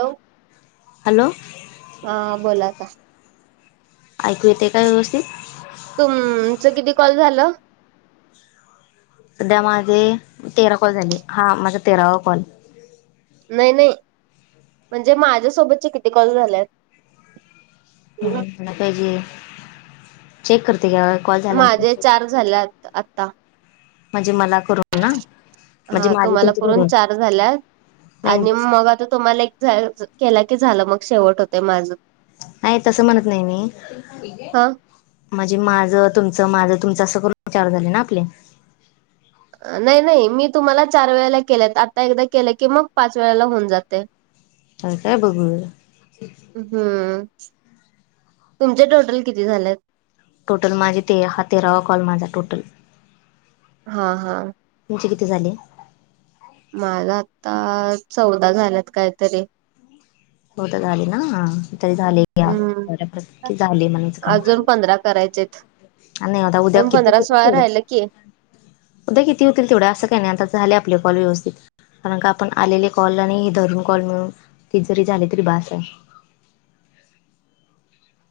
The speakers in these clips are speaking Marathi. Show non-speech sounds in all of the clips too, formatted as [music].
हॅलो! हॅलो! ह बोला आता. ऐकू येते, काय व्यवस्थित? तुमचं किती कॉल झालं? सध्या माझे तेरा कॉल झाले, हा माझा तेरावा कॉल. नाही नाही म्हणजे, माझ्या सोबतचे किती कॉल झाल्यात. हम बघाय पाहिजे, चेक करते घ्या. माझे चार झालेत आता. म्हणजे, मला करून ना? म्हणजे हा माझे तुम्हाला तुमचे करून धरून चार झाल्यात, नाही आणि म्हणजे मग आता तुम्हाला एक झालं केला की झालं, मग शेवट होतोय माझं. नाही, तसं म्हणत नाही मी. हा म्हणजे, माझ तुमच माझ तुमच अस करून चार झाले ना आपले. अ नाही नाही मी तुम्हाला, चार वेळेला केलेत आता एकदा केलं की, मग पाच वेळेला होऊन जातयं. होय, काय बघुया. हम्म! तुमचे टोटल किती झालेत? टोटल माझे ते -हा तेरावा कॉल माझा टोटल. हा हा. तुमचे किती झाले? माझ आत्ता चौदा झाल्यात, काहीतरी. [inaudible] चौदा झाले ना, हा तरी झाले घ्या हम्म बऱ्यापैकी झालयं म्हणाच काम. अजून पंधरा करायचेत. आणि आता उद्या अजून किती? पंधरा देतील सोळा तेवढे. राहिलं की उद्या किती होतील तेवढे, असं काही नाही आता झाले आपले कॉल व्यवस्थित. कारण, का आपण आलेले कॉल आणि हे धरून कॉल मिळून तरी झाले तरी बास हाय.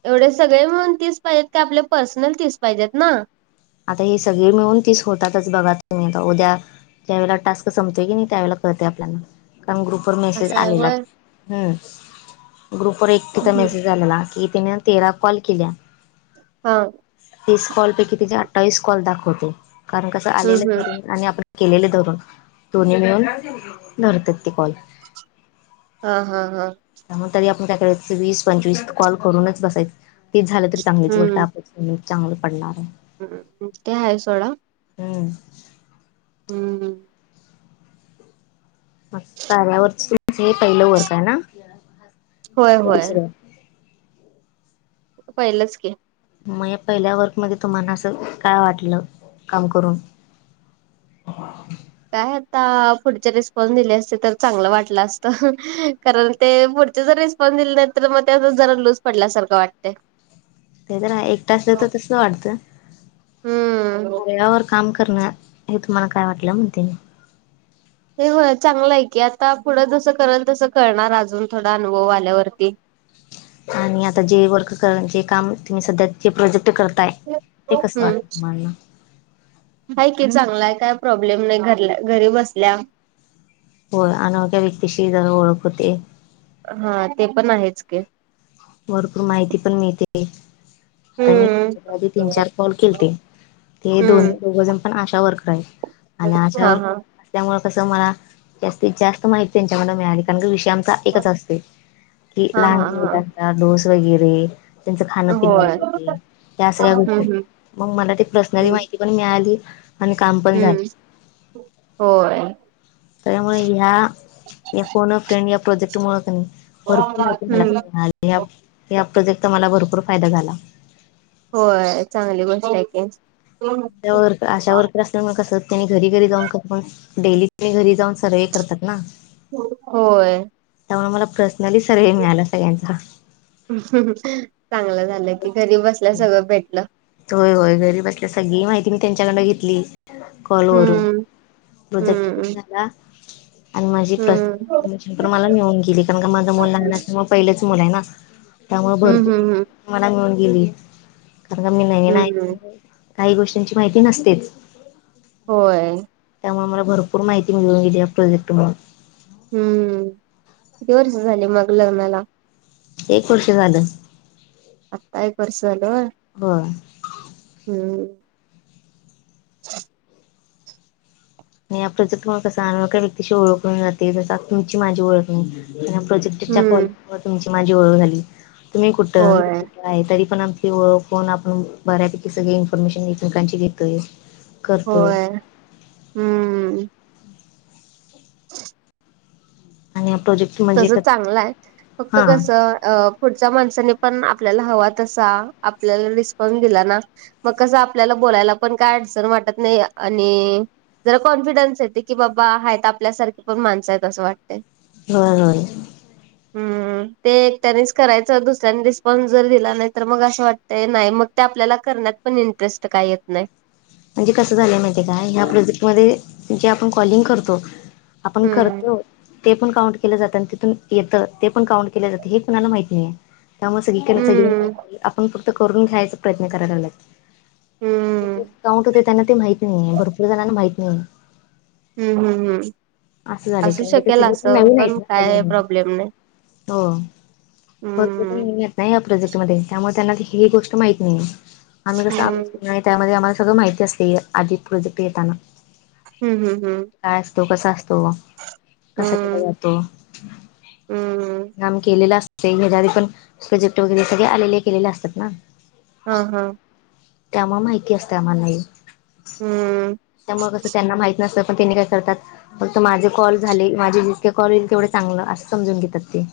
एवढे सगळे मिळून तीस पाहिजेत का आपले पर्सनल तीस पाहिजेत ना? आता हे सगळे मिळून तिस होतातच बघा तुम्ही आता उद्या ज्यावेळेला टास्क संपतोय की नाही त्यावेळेला कळतंय आपल्याला, कारण ग्रुप असं [unintelligible] आहे आलेलात होय. हं! ग्रुपवर एक तिचा हम्म मेसेज आलेला की तिने तेरा कॉल केल्या. हां. तीस कॉल पैकी तिेचे अठ्ठावीस कॉल दाखवतय, कारण कसं हम्म आलेलं हम्म करून आणि आपण केलेले धरून [unintelligible] दोन्ही मिळून धरतात ते कॉल. [unintelligible] हां हां हां त्यामुळे तरी आपण काय करायच [unintelligible] वीस पंचवीस कॉल करूनच बसायच, ते झालं तरी चांगलीच गोष्ट आप उलट चांगलं पडणार आहे. हं हं ते आहे सोडा हंअं हम्म. म [unintelligible] यावर हे [unintelligible] पहिलं वर्क आहे ना? होय ते होय. दुसरं पहिलंच की. माया पहिल्या वर्क मध्ये तुम्हाला असं काय वाटलं काम करून. काय आता, पुढचे रिस्पॉन्स दिले असते तर चांगलं वाटलं असतं, हंह कारण ते पुढचे जरी पण दिले नाहीतर मग त्यातच जरा लूज पडल्यासारखं वाटतंय. ते तर आहे, एक तासल तर तसं वाटत हम्म [unintelligible] वर काम करणार, हे तुम्हाला काय वाटलं म्हणते मी. ते होय, चांगलं आहे की आता [unintelligible] पुढं जसं करेल तसं करणार अजून थोडा अनुभव आल्यावरती. आणि आता जे वर्क करणार, जे काम तुम्ही सध्या जे प्रोजेक्ट करताय ते कसं हम्म वाटत तुम्हाला? हाय की चांगला आहे, काय प्रॉब्लेम नाही घरल्या घरी बसल्या होय अनोळख्या व्यक्तीशी तर ओळख होते. हां ते पण आहेच की भरपूर माहिती पण मिळते. आता मी हम्म आधी तीन चार कॉल केलते, ते दोन्ही हम्म दोघ जण पण आशा वर्क राहील आणि आशा हा वर्क हा त्यामुळे कसं मला, जास्तीत जास्त माहिती त्यांच्याकडनं मिळाली कारण की विषय आमचा एकच असते, कि हा लहान हा हा मुलांचा डोस वगैरे त्यांचं खाणं पिणं होय हम्म वगैरे त्या सगळ्या गोष्टी हम्म मग मला ते पर्सनली हम्म माहिती पण मिळाली. आणि काम पण झालं हम्म होय. त्यामुळे ह्या या फोन फ ट्रेंड या प्रोजेक्ट मु भरपूर माहिती झाला हम्म मिळाली. ह ह प्रोजेक्टचा मला भरपूर फायदा झाला. होय चांगली गोष्ट आहे की. [unintelligible] अशा वर्क ते मग कस त्यांनी घरी घरी जाऊन [unintelligible] डेली घरी जाऊन सर्व्हे करतात ना. होय. त्यामुळे मला पर्सनली सर्व्हे मिळाला सगळ्यांचा. [unintelligible] चांगलं झालं कि घरी बसल्या सगळं भेटलं. होय होय, घरी बसल्या सगळी माहिती मी त्यांच्याकडन घेतली. कोलवररून हम्म प्रोजेक्ट हम्म [inaudible] झाला. आणि माझी प्रस. हम्म [inaudible] मला मिळून गेली कारण का माझं मल लहान असच्यामुळे पहिलेच मुल आहे ना त्यामुळे हम्म हम्म भरपूर. हम्म मला मिळून गेली कारण का मी नवीन हम्म [inaudible] काही गोष्टीची माहिती नसतेच. होय. त्यामुळे आम्हाला भरपूर माहिती मिळून गेली. या प्रोजेक्ट मुळ. हम्म. किती वर्ष झाली मग लग्नाला. एक वर्ष झालं. आता एक वर्ष झाल व्हय. होय. हम्म. ह [unintelligible] आणि या प्रोजेक्ट मुळे कसं अन ओळखी व्यक्तीशी ओळख होउन जाते. जसं तुमची माझी ओळख नाही. आणि या प्रोजेक्ट त्याच्या कॉल हम्म मुळ, तुमची माझी ओळख झाली. तुम्ही कुठं. मी होय कुठं. आहे. तरी पण आपली ओळख होऊन. आपण बऱ्यापैकी सगळे इन्फॉर्मेशन एकमेकांची घेतोय. करतोय होय. हम्म. ह [unintelligible] आणि या प्रोजेक्ट म्हणजे तसं चांगलंय. फक्त हा कसं अ पुढच्या माणसानी पण आपल्याला हवा तसा. आपल्याला रिस्पॉन्स दिला ना. मग कसं. आपल्याला बोलायला पण काय अडचण वाटत नाही. आणि जरा कॉन्फिडन्स येते. की बाबा हायेत आपल्यासारखे पण माणसं आहेत. असं वाटते. होय होय. हम्म. ते एकट्यानेच करायचं. दुसऱ्यानी रिस्पॉन्स जर दिला नाही तर. मग असं वाटतय नाही. मग ते आपल्याला करण्यात पण इंटरेस्ट काय येत नाही. म्हणजे कसं झालंय माहितीे काय. ह्या प्रोजेक्ट मध्ये जे आपण कॉलिंग करतो. आपण हम्म करतो. ते पण काउंट केलं जातं. आणि तिथून येतं ते पण काउंट केलं जातं. हे कोुणाला माहित नाहीत नये. त्यामुळे सगळी कड सगळी हम्म जन आपण फक्त करून घ्यायचा प्रयत्न कराय लागलायत. हम्म. काउंट होते त्यांना ते माहित नाहीये. भरपूर जणांना माहीत नाहीये. हम्म हम्म हम्म. असं झालंय असू कारण ते शकेल सगळे असं. नवीन आहेत पण ना काय त्याच्यामुळे प्रॉब्लेम नाही. हो. हम्म [unintelligible] प्रोजेक्ट मध्ये. त्यामुळे त्यांना ही गोष्ट माहिती नाहीये. आम्ही कसं आम हम्म नाही. त्यामध्ये आम्हाला सगळं माहिती असते. आधिच प्रोजेक्ट येताना. हम्म हम्म हम्म. काय असतो. कसा असतो. कसा केला हम्म जातो. हम्म हम्म काम केलेलं असते. ह्याच्या आधी पण प्रोजेक्ट वगैरे सगळे आलेले केलेले असतात ना. ह. ह. त्यामुळे् माहिती असते आम्हाला हे. हम्म त्यामुळे कसं त्यांना माहित नसत. पण त्यांनी काय करतात. फक्त माझे कॉल झाले. माझे जितके कॉल होईल तेवढे चांगलं. असं समजून घेतात ते.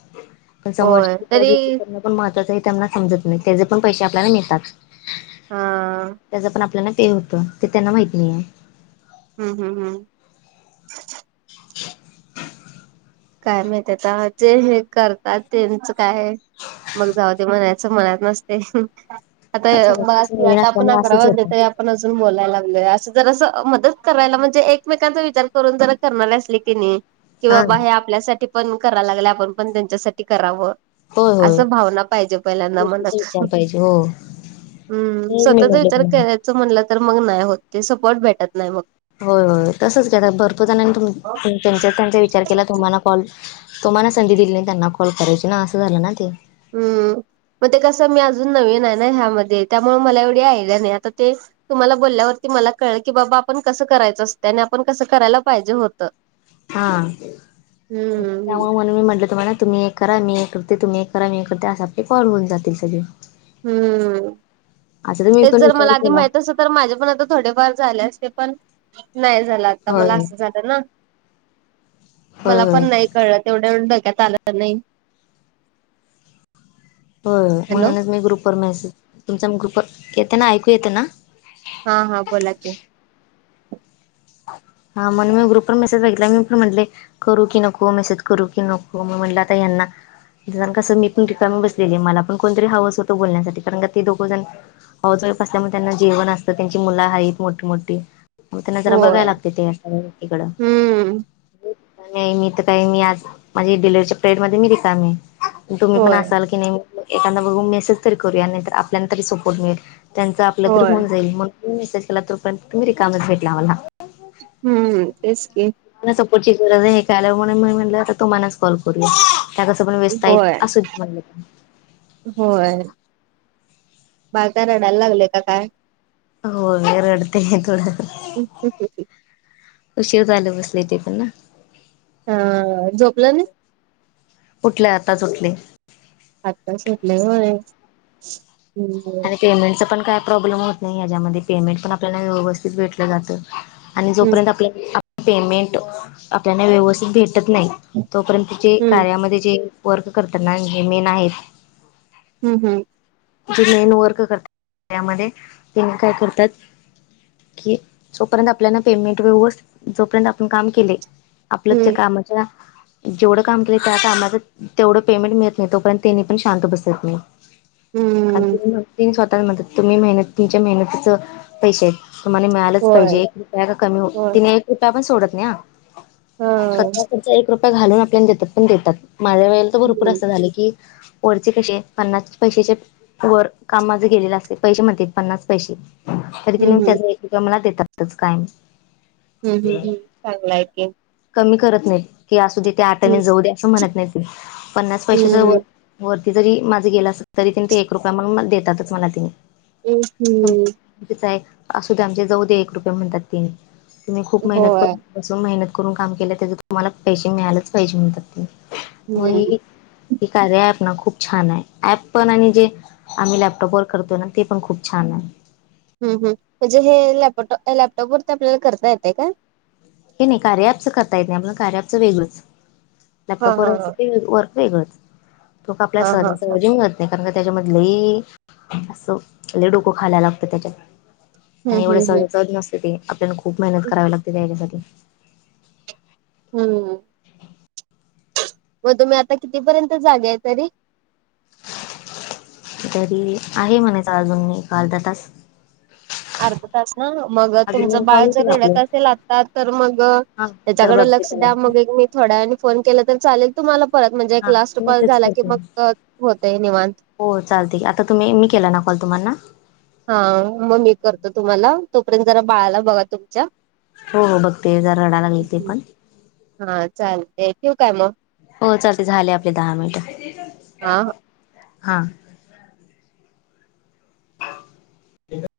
पण होय समोरच्याची कॉल तरी रिसीव करण ण महत्वाचय त्यांना समजत नाही. त्याचे पण पैसे आपल्याला मिळतात. हा हम्म त्याच पण आपल्याना ते होतं. ते त्यांना माहत नाहीये. हम्म हम्म हम्म. [unintelligible] काय माहित आता. जे हे करतात त्यांच काय? मग जाऊ दे म्हणायच मनात नसते. आता अच्छा तसं बाकी नवीन आता आपण असल्यामुळे असंच अकरावाजले होतं तरी आप पण अजून बोलायला लागलोय. असं जर अस मदत करायला म्हणजे एकमेकांचा विचार करून. जरा करणारे असली की नाही. कि हा बाबा हे आपल्यासाठी पण करा लागले. आपण पण त्यांच्यासाठी करावं. होय होय. असं भावना पाहिजे पहिल्यांद ह्या गोष्टीचा मनात. विचार पाहिजे हो हम्म तेच मी स्वतःचा म्हटले विचार तुम्हाला. करायच म्हणलं तर. मग नाही होत. ते सपोर्ट भेटत नाही मग. होय होय तसंच जगात भरपूर जणांनी त्यांच्या त्यांचा विचार केला. तुम्हाला कॉल. तुम्हाला संधी दिली नाही त्यांना कॉल करायची ना. असं झालं ना ते. हम्म! मग ते कसं मी अजून नवीन आहे ना, ह्यामध्ये, त्यामुळे मला एवढी आयडिया नाही, आता ते तुम्हाला बोलल्यावरती मला कळलं, की बाबा आपण कसं करायचं असतय, आणि आपण कसं करायला पाहिजे होतं. हा, हम्म त्यामुळे म्हणून मी म्हटलं तुम्हाला, तुम्ही एक करा, मी एक करते, तुम्ही एक करा, मी एक करते, असं आपले कॉल होऊन जातील सगळे. हम्म, असं तर मी हेच पण जर मला विचार आधी केला माहित तर माझे पण आता, थोडेफार झाले असते पण, नाही झालं, आता होय मला होय. असं जा होय मला पण होय नाही कळल, तेवढ्या एवढ डक्यात आलं नाही. होय, हॅलो म्हणूनच मी ग्रुपवर मेसेज, तुमचा मी ग्रुपवर, येत ना, ऐकू येते ना? हा, हा, बोला की. हा, म्हणून मी ग्रुपवर मेसेज बघितला, मी पण म्हटले करू की नको, मेसेज करू की नको, मग म्हटलं आत्ता यांना जण कसं मी [unintelligible] ठिकाणी बसलेली, मला पण कोणतरी हव, होतं बोलण्यासाठी, कारण का ते दोघोजण हाऊस वाइफ असल्यामुळे, त्यांना जेवण असतं, त्यांची मुलं हायीत, मोठी-मोठी म त्यां जरा बघाय होय लागतय, ते सगळ्या गोष्टकडं. हम्म नाही, मी तर नाही, मी आज माझी डिलवररीच्या पिरीडेट मध्ये मी रिकामी आहे. तुम्ही पण होय असाल की नाही, एखादा बघू मेसेज तरी करूया, नाहीतर आपल्याना तरी सपोर्ट मिळेल. त्यांचं आपलं तरी होय होऊन जाईल, म्हणून [unintelligible] मेसेज केला, तोपयंत तुम्ही रिकामच भेटला मला. हम्म! तेच की. सपोर्ट ची गरज आहे, हे कळल्यावर [unintelligible] म्हणून मी म्हटलं, आता तुम्हालाच कॉल करूया. त्या कसं पण व्यस्त आहेत, होय असुदे म्हण होय. बाळ काय रडयला लागलय काय काय? होय, रडतंय थोड. [unintelligible] [inaudible] उशीर झाल बसलय, ते पण ना. हम्म! झोपल नाही? उठलय आताच उठलय. आत्ताच उठलय होय? हम्म आणि पेमेंटच पण काय प्रॉब्लेम होत नाही याच्यामध्ये, पेमेंट पण आपल्याला व्यवस्थित भेटलं जातं. आणि हम्म जोपर्यंत आपल्या पेमेंट, आपल्याला व्यवस्थित भेटत नाही तोपर्यंत जे हम्म कार्यामध्ये, जे वर्क करतात ना, जे मेन आहेत हम् हम्. जे मेन वर्क करतात त्यामध्ये, तेनी काय करतात कि जोपर्यंत आपल्याला पेमेंट व्यवस्थ, जोपर्यंत आपण काम केलय आपल्या त्या हम्म कामाच्या जेवढं काम केलं त्या कामाच, तेवढं पेमेंट मिळत नाही, तोपर्यंत तेनी पण शांत बसत नाही. हम्म! कारण ती स्वतः हुन म्हणतात, तुम्ही मेहनत तुमच्या मेहनतीच पैसे आहेत. तुम्हाला मिळालंच होय पाहिजे, [unintelligible] एक रुपया कमी हो, होय तिने एक रुपया पण सोडत नाही हा. हा स्वतःकडच एक रुपया घालून आपल्याला देतात, पण देतात, माझ्या वेळेला तर भरपूर हम्म असं झालं की वरचे कसे, पन्नास पैशाच्या वर, कामा माझ गेलेले असते, पैसे म्हणते, पन्नास पैसे तरी हम्म तेंनी मला हम्म एक रुपया देतातच, कायम. हम् हम् हम्, चांगल हाय की. कमी करत नाहीत, किवा असु दे, ते आठाने हम्म जाऊ दे, असं म्हणत नाहीत, पन्नास पैशाच हम्म वरती जरी माझं गेलं असल, तरी तिने ते एक रुपया म्हणून देतातच मला तेंनी. एक हम्. तीचा एक असू द्या, आमचे जाऊ दे एक रुपये म्हणतात तेंनी, खूप मेहनत होय करु कसून, मेहनत करून, काम केलं, त्याच्या तुम्हाला पैसे मिळालेच पाहिजे, म्हणतात ते. हम्म होई नई, कार्य ऍप ना खूप छान आहे, ऍप पण आणि जे आम्ही लॅपटॉप वर करतो ना, ते पण खूप छान आहे. हम् हम म्हणजे हे लॅपटॉप लॅपटॉप वरती आपल्याला करता येते का? हे नाही कार्यापचं करता येत नाही आपलं कार्यपचं वेगळंच हा लॅपटॉपवर हा असं ते वर्क वेगळंच तोका आपल्या हा हा हा सहजा हा सहजी येईन मग नाही कारण का त्याच्यामधले लै असं लै डोकं खायला लागतं त्याच्यात हम्म आणि एवढे हम्म हम्म सहज नसते ते आपल्याला खूप मेहनत करावी लागते त्या याच्यासाठी हम्म. मग तुम्ही आता कितीपर्यंत जागा तरी तरी आहे म्हणाच अजून मी अर्धा तास अर्ध तास ना मग अजून तुमचं दोन बाळ कॉल जर होतील आपले रड्यात असेल आता तर मग हा जर त्याच्याकडे बघते लक्ष त्याला द्या मग एक [unintelligible] थोड्यानी फोन केला तर चालेल तुम्हाला परत म्हणजे एक हा लास्ट कॉल मेसेज झाला की करते मग अ होते निवांत हो चालते आता तुम्ही मी केला ना कॉल तुम्हाना हा मग मी करतो तुम्हाला तोपर्यंत जरा बाळाला बघा तुमच्या हो हो बघते जर रडायलागल ते पण हा चालते ठेवु काय मग हो चालते झाले आपले दहा मिनिट हा. हा. हा. ठीकआहे.